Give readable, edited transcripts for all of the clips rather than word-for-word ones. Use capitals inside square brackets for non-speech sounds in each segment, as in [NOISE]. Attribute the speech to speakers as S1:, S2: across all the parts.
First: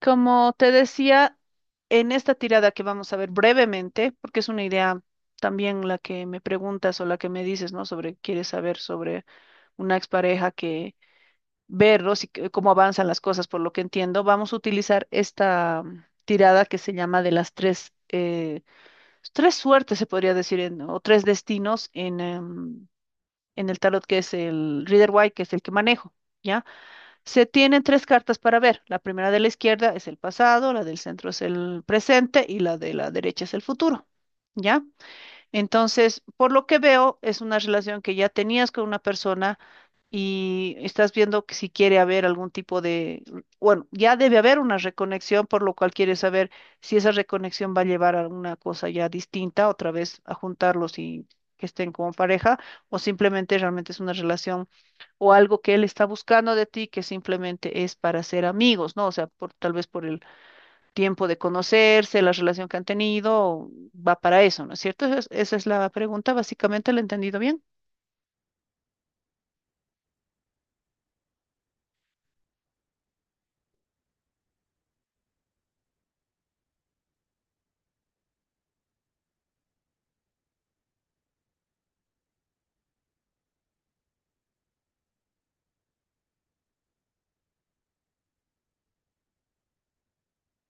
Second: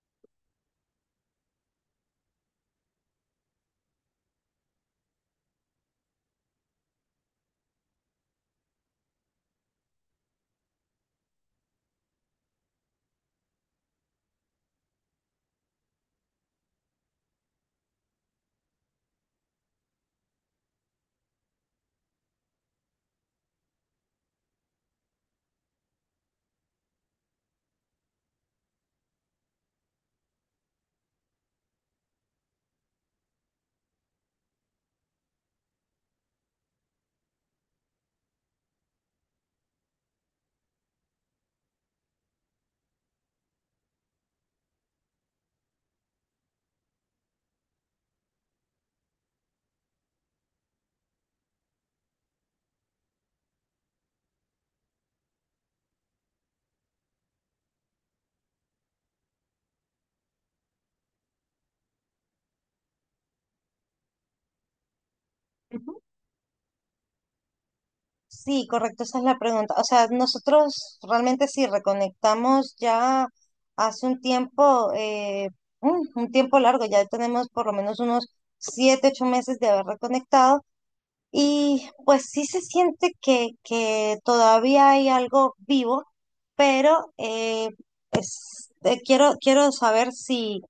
S1: Como te decía, en esta tirada que vamos a ver brevemente, porque es una idea también la que me preguntas o la que me dices, ¿no? Sobre, quieres saber sobre una expareja que verlos y cómo avanzan las cosas, por lo que entiendo, vamos a utilizar esta tirada que se llama de las tres, tres suertes, se podría decir, o tres destinos en, en el tarot, que es el Rider White, que es el que manejo, ¿ya? Se tienen tres cartas para ver. La primera de la izquierda es el pasado, la del centro es el presente y la de la derecha es el futuro. ¿Ya? Entonces, por lo que veo, es una relación que ya tenías con una persona y estás viendo que si quiere haber algún tipo de, bueno, ya debe haber una reconexión, por lo cual quieres saber si esa reconexión va a llevar a una cosa ya distinta, otra vez a juntarlos y que estén como pareja, o simplemente realmente es una relación o algo que él está buscando de ti que simplemente es para ser amigos, ¿no? O sea, por, tal vez por el tiempo de conocerse, la relación que han tenido, va para eso, ¿no es cierto? Esa es la
S2: Ujú.
S1: pregunta, básicamente, ¿la he entendido bien?
S2: Sí, correcto, esa es la pregunta. O sea, nosotros realmente sí reconectamos ya hace un tiempo, un tiempo largo, ya tenemos por lo menos unos siete, ocho meses de haber reconectado y pues sí se siente que todavía hay algo vivo, pero quiero saber si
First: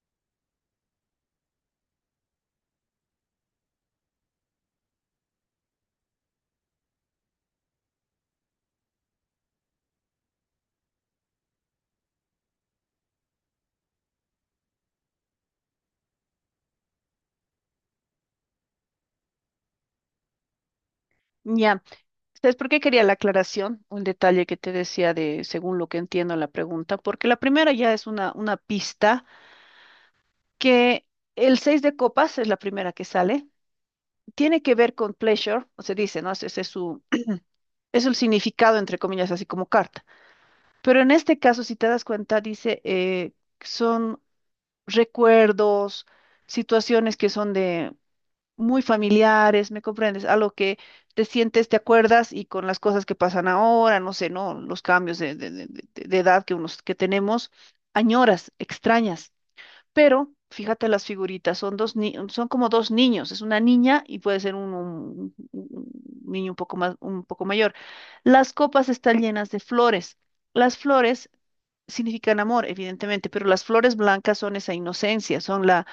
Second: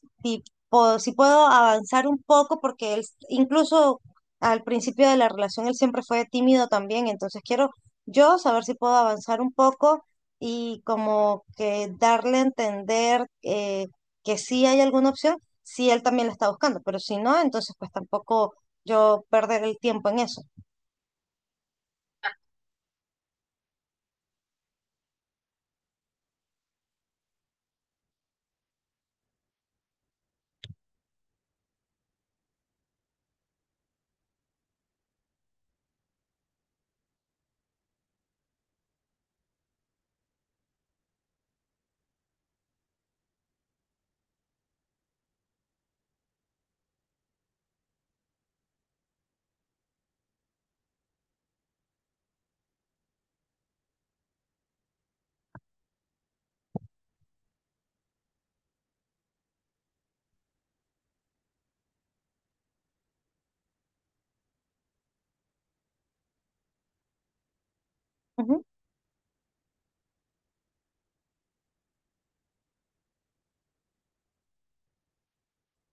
S2: si tipo, si puedo avanzar un poco, porque incluso al principio de la relación él siempre fue tímido también, entonces quiero yo saber si puedo avanzar un poco y como que darle a entender que sí hay alguna opción, si él también la está buscando, pero si no, entonces pues tampoco yo perder el tiempo en eso.
S1: Ya, ¿sabes por qué quería la aclaración? Un detalle que te decía de, según lo que entiendo la pregunta, porque la primera ya es una pista que el seis de copas es la primera que sale, tiene que ver con pleasure, o se dice, ¿no? Ese es su, es el significado, entre comillas, así como carta. Pero en este caso, si te das cuenta, dice, son recuerdos, situaciones que son de muy familiares, ¿me comprendes? A lo que te sientes, te acuerdas y con las cosas que pasan ahora, no sé, ¿no? Los cambios de edad que unos que tenemos, añoras, extrañas. Pero fíjate las figuritas, son dos ni- son como dos niños, es una niña y puede ser un niño un poco más, un poco mayor. Las
S2: Ujú,
S1: copas están llenas de flores. Las flores significan amor, evidentemente, pero las flores blancas son esa inocencia, son la,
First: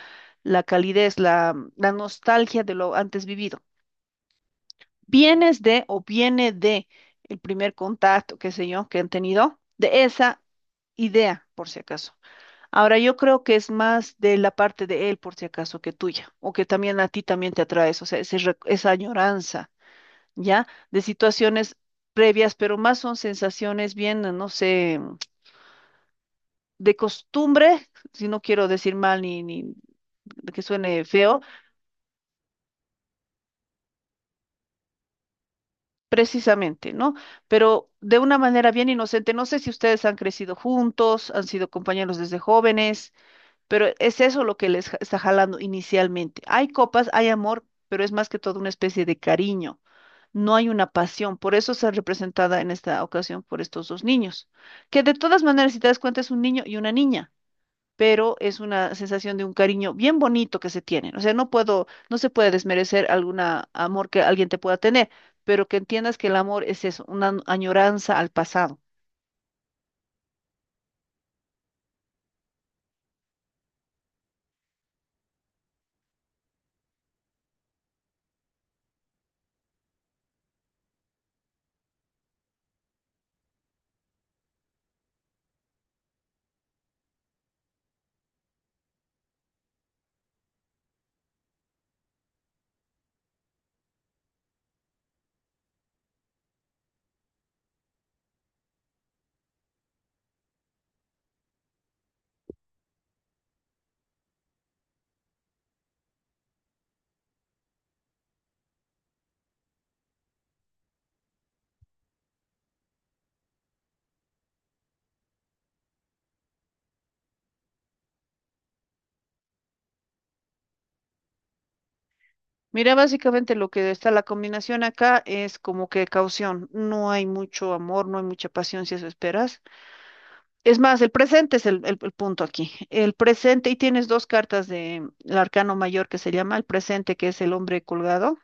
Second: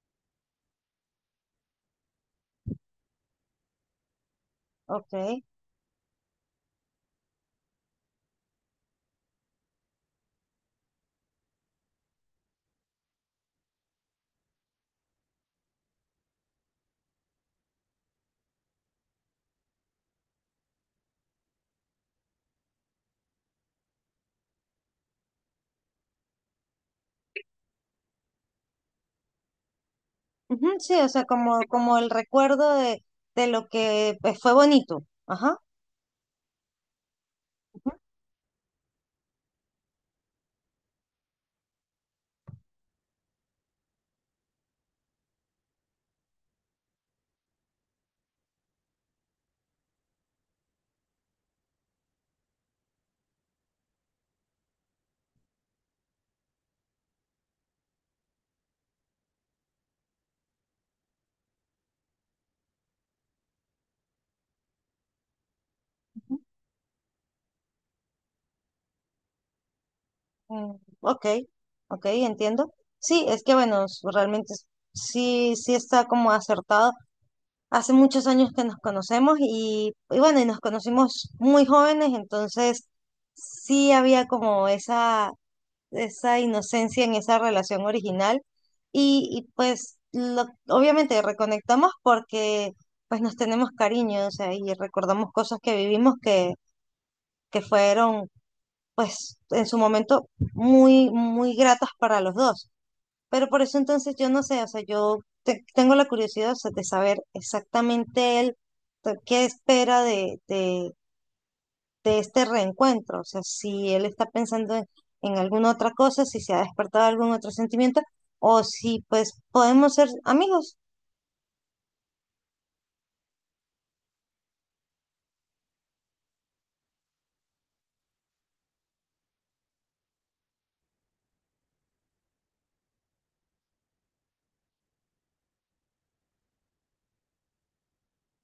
S1: la calidez, la nostalgia de lo antes vivido.
S2: ok.
S1: Vienes de o viene de el primer contacto, qué sé yo, que han tenido, de esa idea, por si acaso. Ahora yo creo que es más de la parte de él, por si acaso, que tuya, o que también a ti también te atraes, o sea, esa añoranza, ¿ya? De situaciones previas, pero más son sensaciones bien, no sé, de costumbre, si no quiero decir mal ni, ni que
S2: Ujú, sí,
S1: suene
S2: o sea,
S1: feo,
S2: como el recuerdo de lo que pues, fue bonito. Ajá.
S1: precisamente, ¿no? Pero de una manera bien inocente. No sé si ustedes han crecido juntos, han sido compañeros desde jóvenes, pero es eso lo que está jalando inicialmente. Hay copas, hay amor, pero es más que todo una especie de cariño. No hay una pasión, por eso está representada en esta ocasión por estos dos niños, que de todas maneras, si te das cuenta, es un niño y una niña. Pero es una sensación de un cariño bien bonito que se tienen. O sea, no puedo, no se puede desmerecer algún amor que alguien te pueda tener, pero que entiendas que el
S2: Ujú.
S1: amor es eso, añoranza al pasado.
S2: Mm, ok, ok, entiendo. Sí, es que bueno, sí, sí está como acertado. Hace muchos años que nos conocemos y bueno, y nos conocimos muy jóvenes, entonces sí había como esa inocencia en esa relación original. Y pues obviamente reconectamos porque pues nos tenemos cariño, o sea, y recordamos cosas que vivimos que fueron pues en su momento muy, muy gratas para los dos. Pero por eso entonces yo no sé, o sea, tengo la curiosidad, o sea, de saber exactamente él, o sea, qué espera de este reencuentro, o sea, si él está pensando en alguna otra cosa, si se ha despertado algún otro sentimiento, o si pues podemos ser amigos.
S1: Mira, básicamente lo que está la combinación acá es como que caución. No hay mucho amor, no hay mucha pasión si eso esperas. Es más, el presente es el punto aquí. El presente, y tienes dos cartas del arcano mayor que se llama el presente, que es el hombre colgado,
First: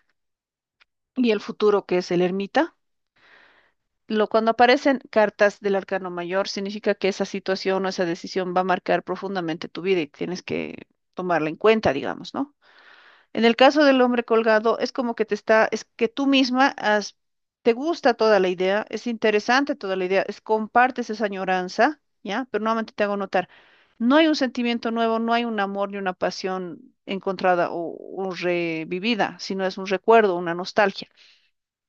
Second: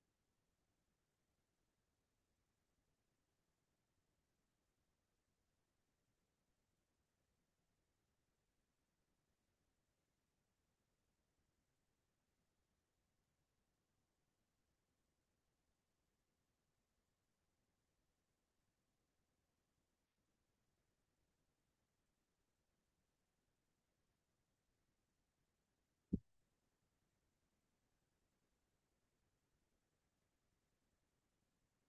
S1: y el futuro, que es el ermita. Lo, cuando aparecen cartas del arcano mayor, significa que esa situación o esa decisión va a marcar profundamente tu vida y tienes que tomarla en cuenta, digamos, ¿no? En el caso del hombre colgado, es como que te está, es que tú misma has, te gusta toda la idea, es interesante toda la idea, es, compartes esa añoranza, ¿ya? Pero nuevamente te hago notar, no hay un sentimiento nuevo, no hay un amor ni una pasión encontrada o revivida, sino es un recuerdo, una nostalgia.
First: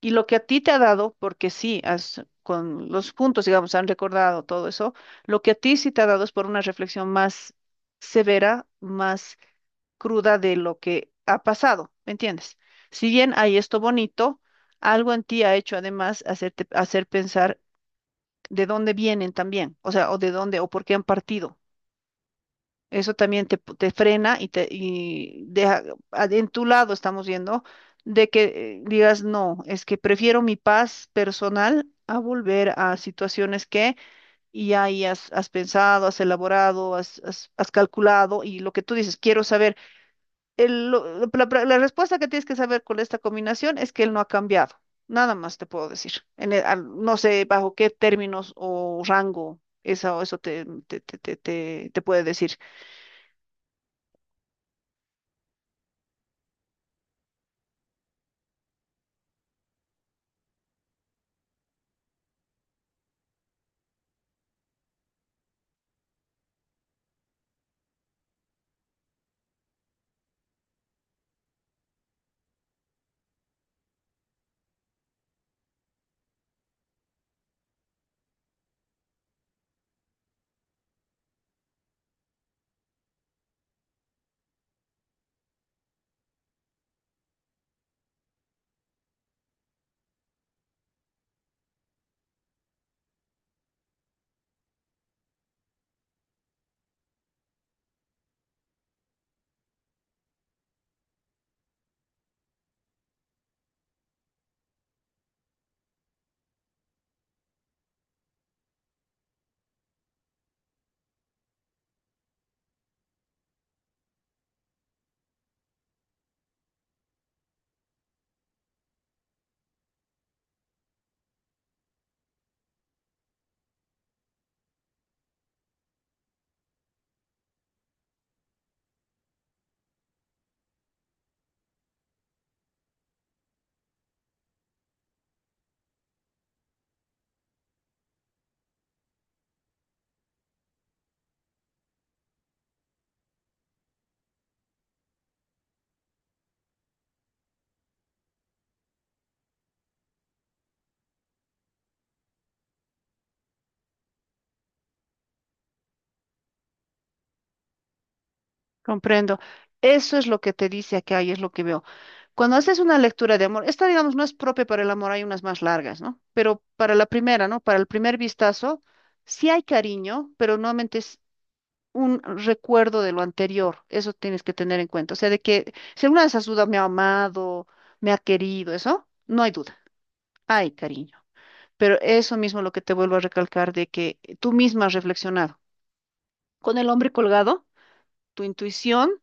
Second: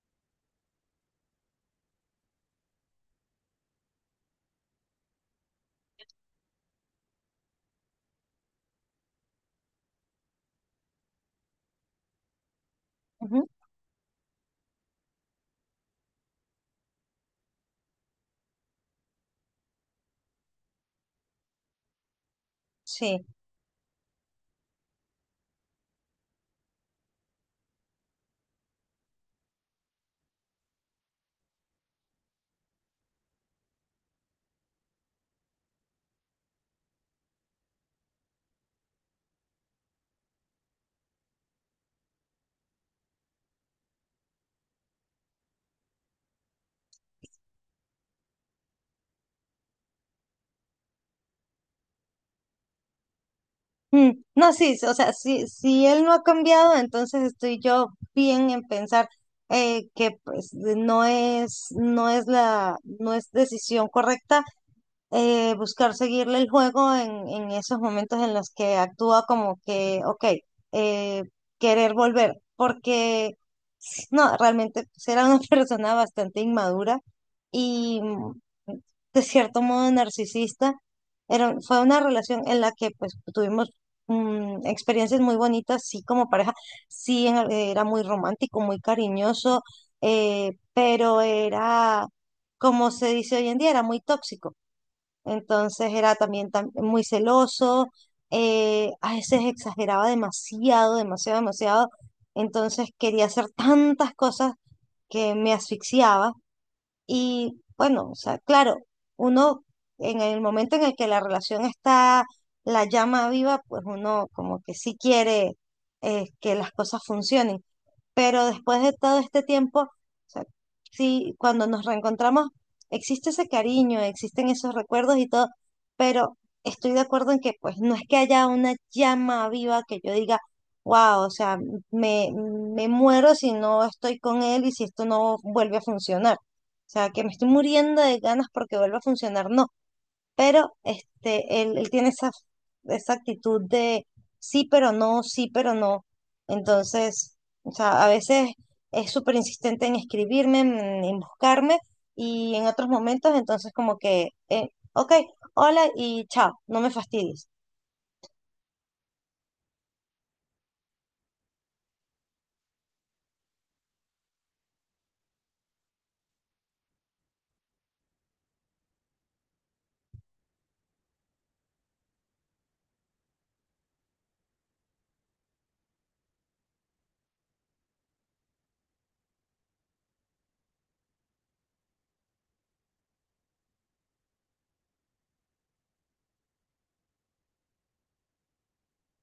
S1: Y lo que a ti te ha dado, porque sí, has, con los puntos, digamos, han recordado todo eso, lo que a ti sí te ha dado es por una reflexión más severa, más cruda de lo que ha pasado, ¿me entiendes? Si bien
S2: Ujú.
S1: hay esto bonito, algo en ti ha hecho además hacerte, hacer pensar de dónde vienen también, o sea, o de dónde, o por qué han partido. Eso
S2: Sí.
S1: también te frena y te y deja en tu lado, estamos viendo, de que digas, no, es que prefiero mi paz personal a volver a situaciones que y ahí has, has pensado, has elaborado, has calculado y lo que tú dices, quiero saber. El- lo- la respuesta que tienes que saber con esta combinación es que él no ha cambiado. Nada más te puedo decir. No sé bajo qué términos o rango eso, eso te puede decir.
S2: Mm, no, sí, o sea, si, si él no ha cambiado, entonces estoy yo bien en pensar que pues no es, no es la, no es decisión correcta, buscar seguirle el juego en esos momentos en los que actúa como que, ok, eh, querer volver, porque no, realmente pues, era una [LAUGHS] persona bastante inmadura y de cierto modo narcisista. Era, fue una relación en la que pues tuvimos experiencias muy bonitas, sí, como pareja, sí, era muy romántico, muy cariñoso, pero era, como se dice hoy en día, era muy tóxico. Entonces era también, muy celoso, a veces exageraba demasiado, demasiado, demasiado. Entonces quería hacer tantas cosas que me asfixiaba. Y bueno, o sea, claro, uno en el momento en el que la relación está, la llama viva, pues uno como que sí quiere que las cosas funcionen. Pero después de todo este tiempo, o sea, sí, cuando nos reencontramos, existe ese cariño, existen esos recuerdos y todo, pero estoy de acuerdo en que pues no es que haya una llama viva que yo diga, wow, o sea, me muero si no estoy con él y si esto no vuelve a funcionar. O sea, que me estoy muriendo de ganas porque vuelva a funcionar, no, pero este, él tiene esa, esa actitud de sí, pero no, sí, pero no. Entonces, o sea, a veces es súper insistente en escribirme, en buscarme, y en otros momentos, entonces como que, ok, hola y chao, no me fastidies.
S1: Comprendo. Eso es lo que te dice acá y es lo que veo. Cuando haces una lectura de amor, esta, digamos, no es propia para el amor, hay unas más largas, ¿no? Pero para la primera, ¿no? Para el primer vistazo, sí hay cariño, pero nuevamente es un recuerdo de lo anterior. Eso tienes que tener en cuenta. O sea, de que si alguna de esas dudas me ha amado, me ha querido, eso, no hay duda. Hay cariño. Pero eso mismo es lo que te vuelvo a recalcar de que tú misma has reflexionado. Con el hombre colgado, tu intuición.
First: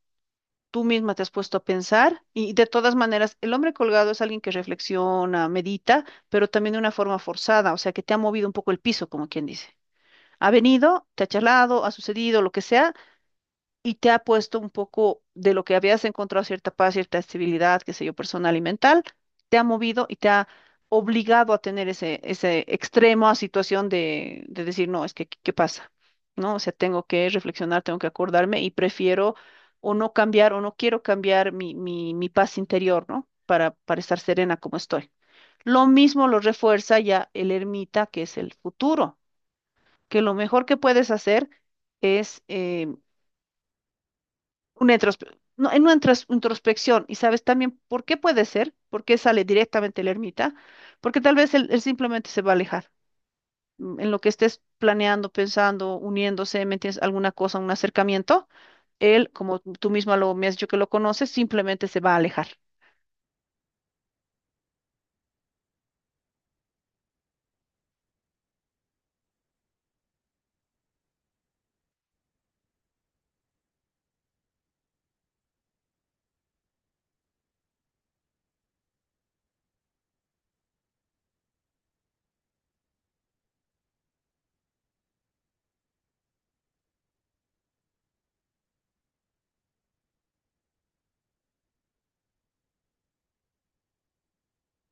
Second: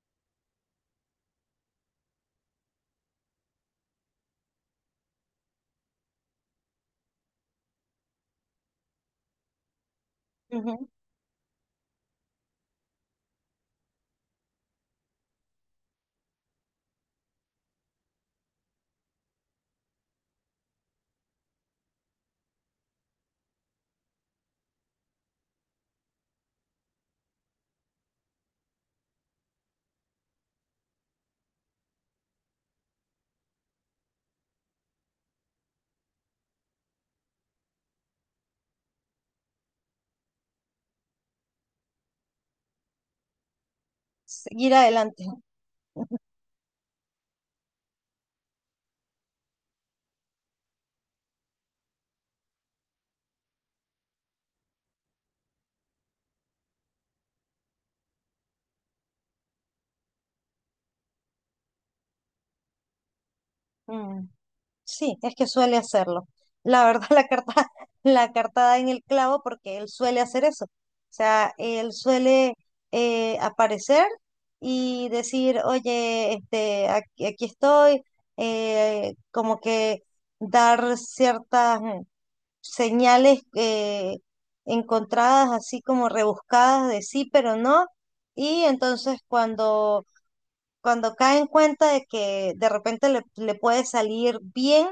S1: Tú misma te has puesto a pensar y de todas maneras, el hombre colgado es alguien que reflexiona, medita, pero también de una forma forzada, o sea, que te ha movido un poco el piso, como quien dice. Ha
S2: Ujú.
S1: venido, te ha charlado, ha sucedido, lo que sea, y te ha puesto un poco de lo que habías encontrado cierta paz, cierta estabilidad, qué sé yo, personal y mental, te ha movido y te ha obligado a tener ese, ese extremo a situación de decir, no, es que, ¿qué qué pasa? ¿No? O sea, tengo que reflexionar, tengo que acordarme y prefiero o no cambiar o no quiero cambiar mi paz interior, ¿no? Para estar serena como estoy. Lo mismo lo refuerza ya el ermita, que es el futuro, que lo mejor que puedes hacer es
S2: Seguir adelante.
S1: no, en
S2: Ujú.
S1: introspección. Y sabes también por qué puede ser, por qué sale directamente el ermita, porque tal vez él simplemente se va a alejar. Mm, en lo que estés planeando, pensando, uniéndose, ¿me entiendes? Alguna cosa, un acercamiento, él, como tú misma lo, me has dicho que lo conoces, simplemente se va a alejar.
S2: Mm. Sí, es que suele hacerlo. La verdad, [LAUGHS] la carta da en el clavo porque él suele hacer eso. O sea, él suele aparecer y decir, oye, este, aquí estoy, como que dar ciertas señales encontradas, así como rebuscadas de sí, pero no. Y entonces cuando cae en cuenta de que de repente le puede salir bien,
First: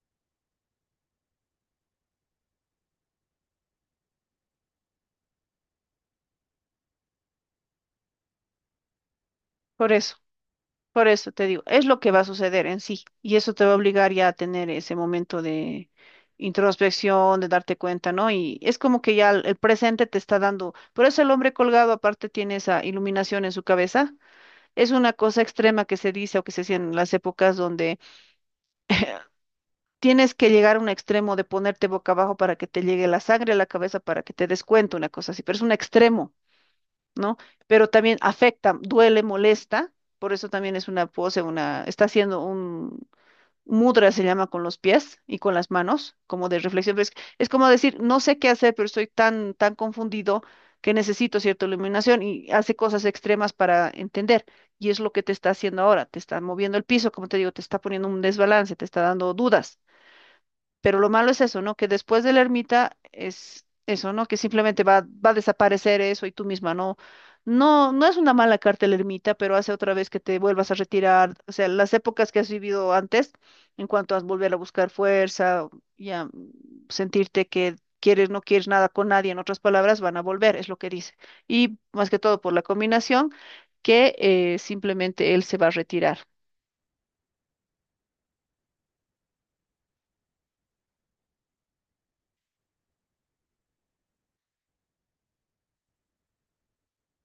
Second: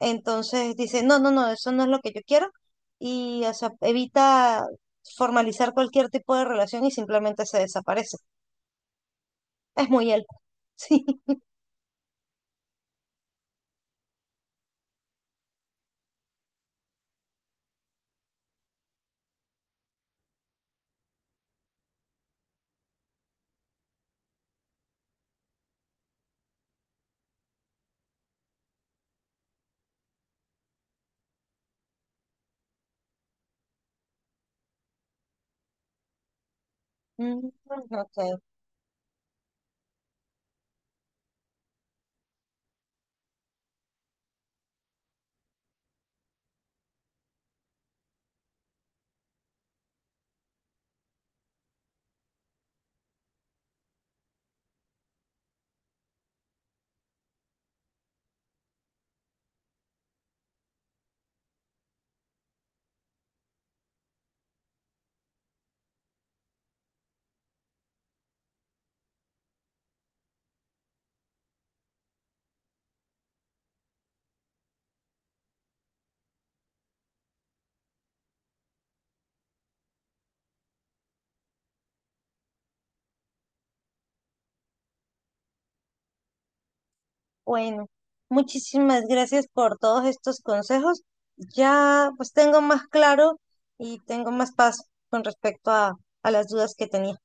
S2: entonces dice, no, no, no, eso no es lo que yo quiero. Y o sea, evita formalizar cualquier tipo de relación y simplemente se desaparece. Es
S1: Por
S2: muy
S1: eso.
S2: él. [LAUGHS]
S1: Por
S2: Sí.
S1: eso te digo, es lo que va a suceder en sí, y eso te va a obligar ya a tener ese momento de introspección, de darte cuenta, ¿no? Y es como que ya el presente te está dando, por eso el hombre colgado aparte tiene esa iluminación en su cabeza, es una cosa extrema que se dice o que se hacía en las épocas donde tienes que llegar a un extremo de ponerte boca abajo para que te llegue la sangre a la cabeza, para que te des cuenta, una cosa así, pero es un extremo, ¿no?
S2: Mm.
S1: Pero también
S2: Ok.
S1: afecta, duele, molesta. Por eso también es una pose, una, está haciendo un, Mudra se llama con los pies y con las manos, como de reflexión. Es como decir, no sé qué hacer, pero estoy tan, tan confundido que necesito cierta iluminación y hace cosas extremas para entender. Y es lo que te está haciendo ahora. Te está moviendo el piso, como te digo, te está poniendo un desbalance, te está dando dudas. Pero lo malo es eso, ¿no? Que después de la ermita es eso, ¿no? Que simplemente va, va a desaparecer eso y tú misma, ¿no? No, no es una mala carta la ermita, pero hace otra vez que te vuelvas a retirar. O sea, las épocas que has vivido antes, en cuanto a volver a buscar fuerza y a sentirte que quieres, no quieres nada con nadie, en otras palabras, van a volver, es lo que dice. Y más que todo por la combinación que simplemente él se va a retirar.
S2: Bueno, muchísimas gracias por todos estos consejos. Ya pues tengo más claro y tengo más paz con respecto a las dudas que tenía.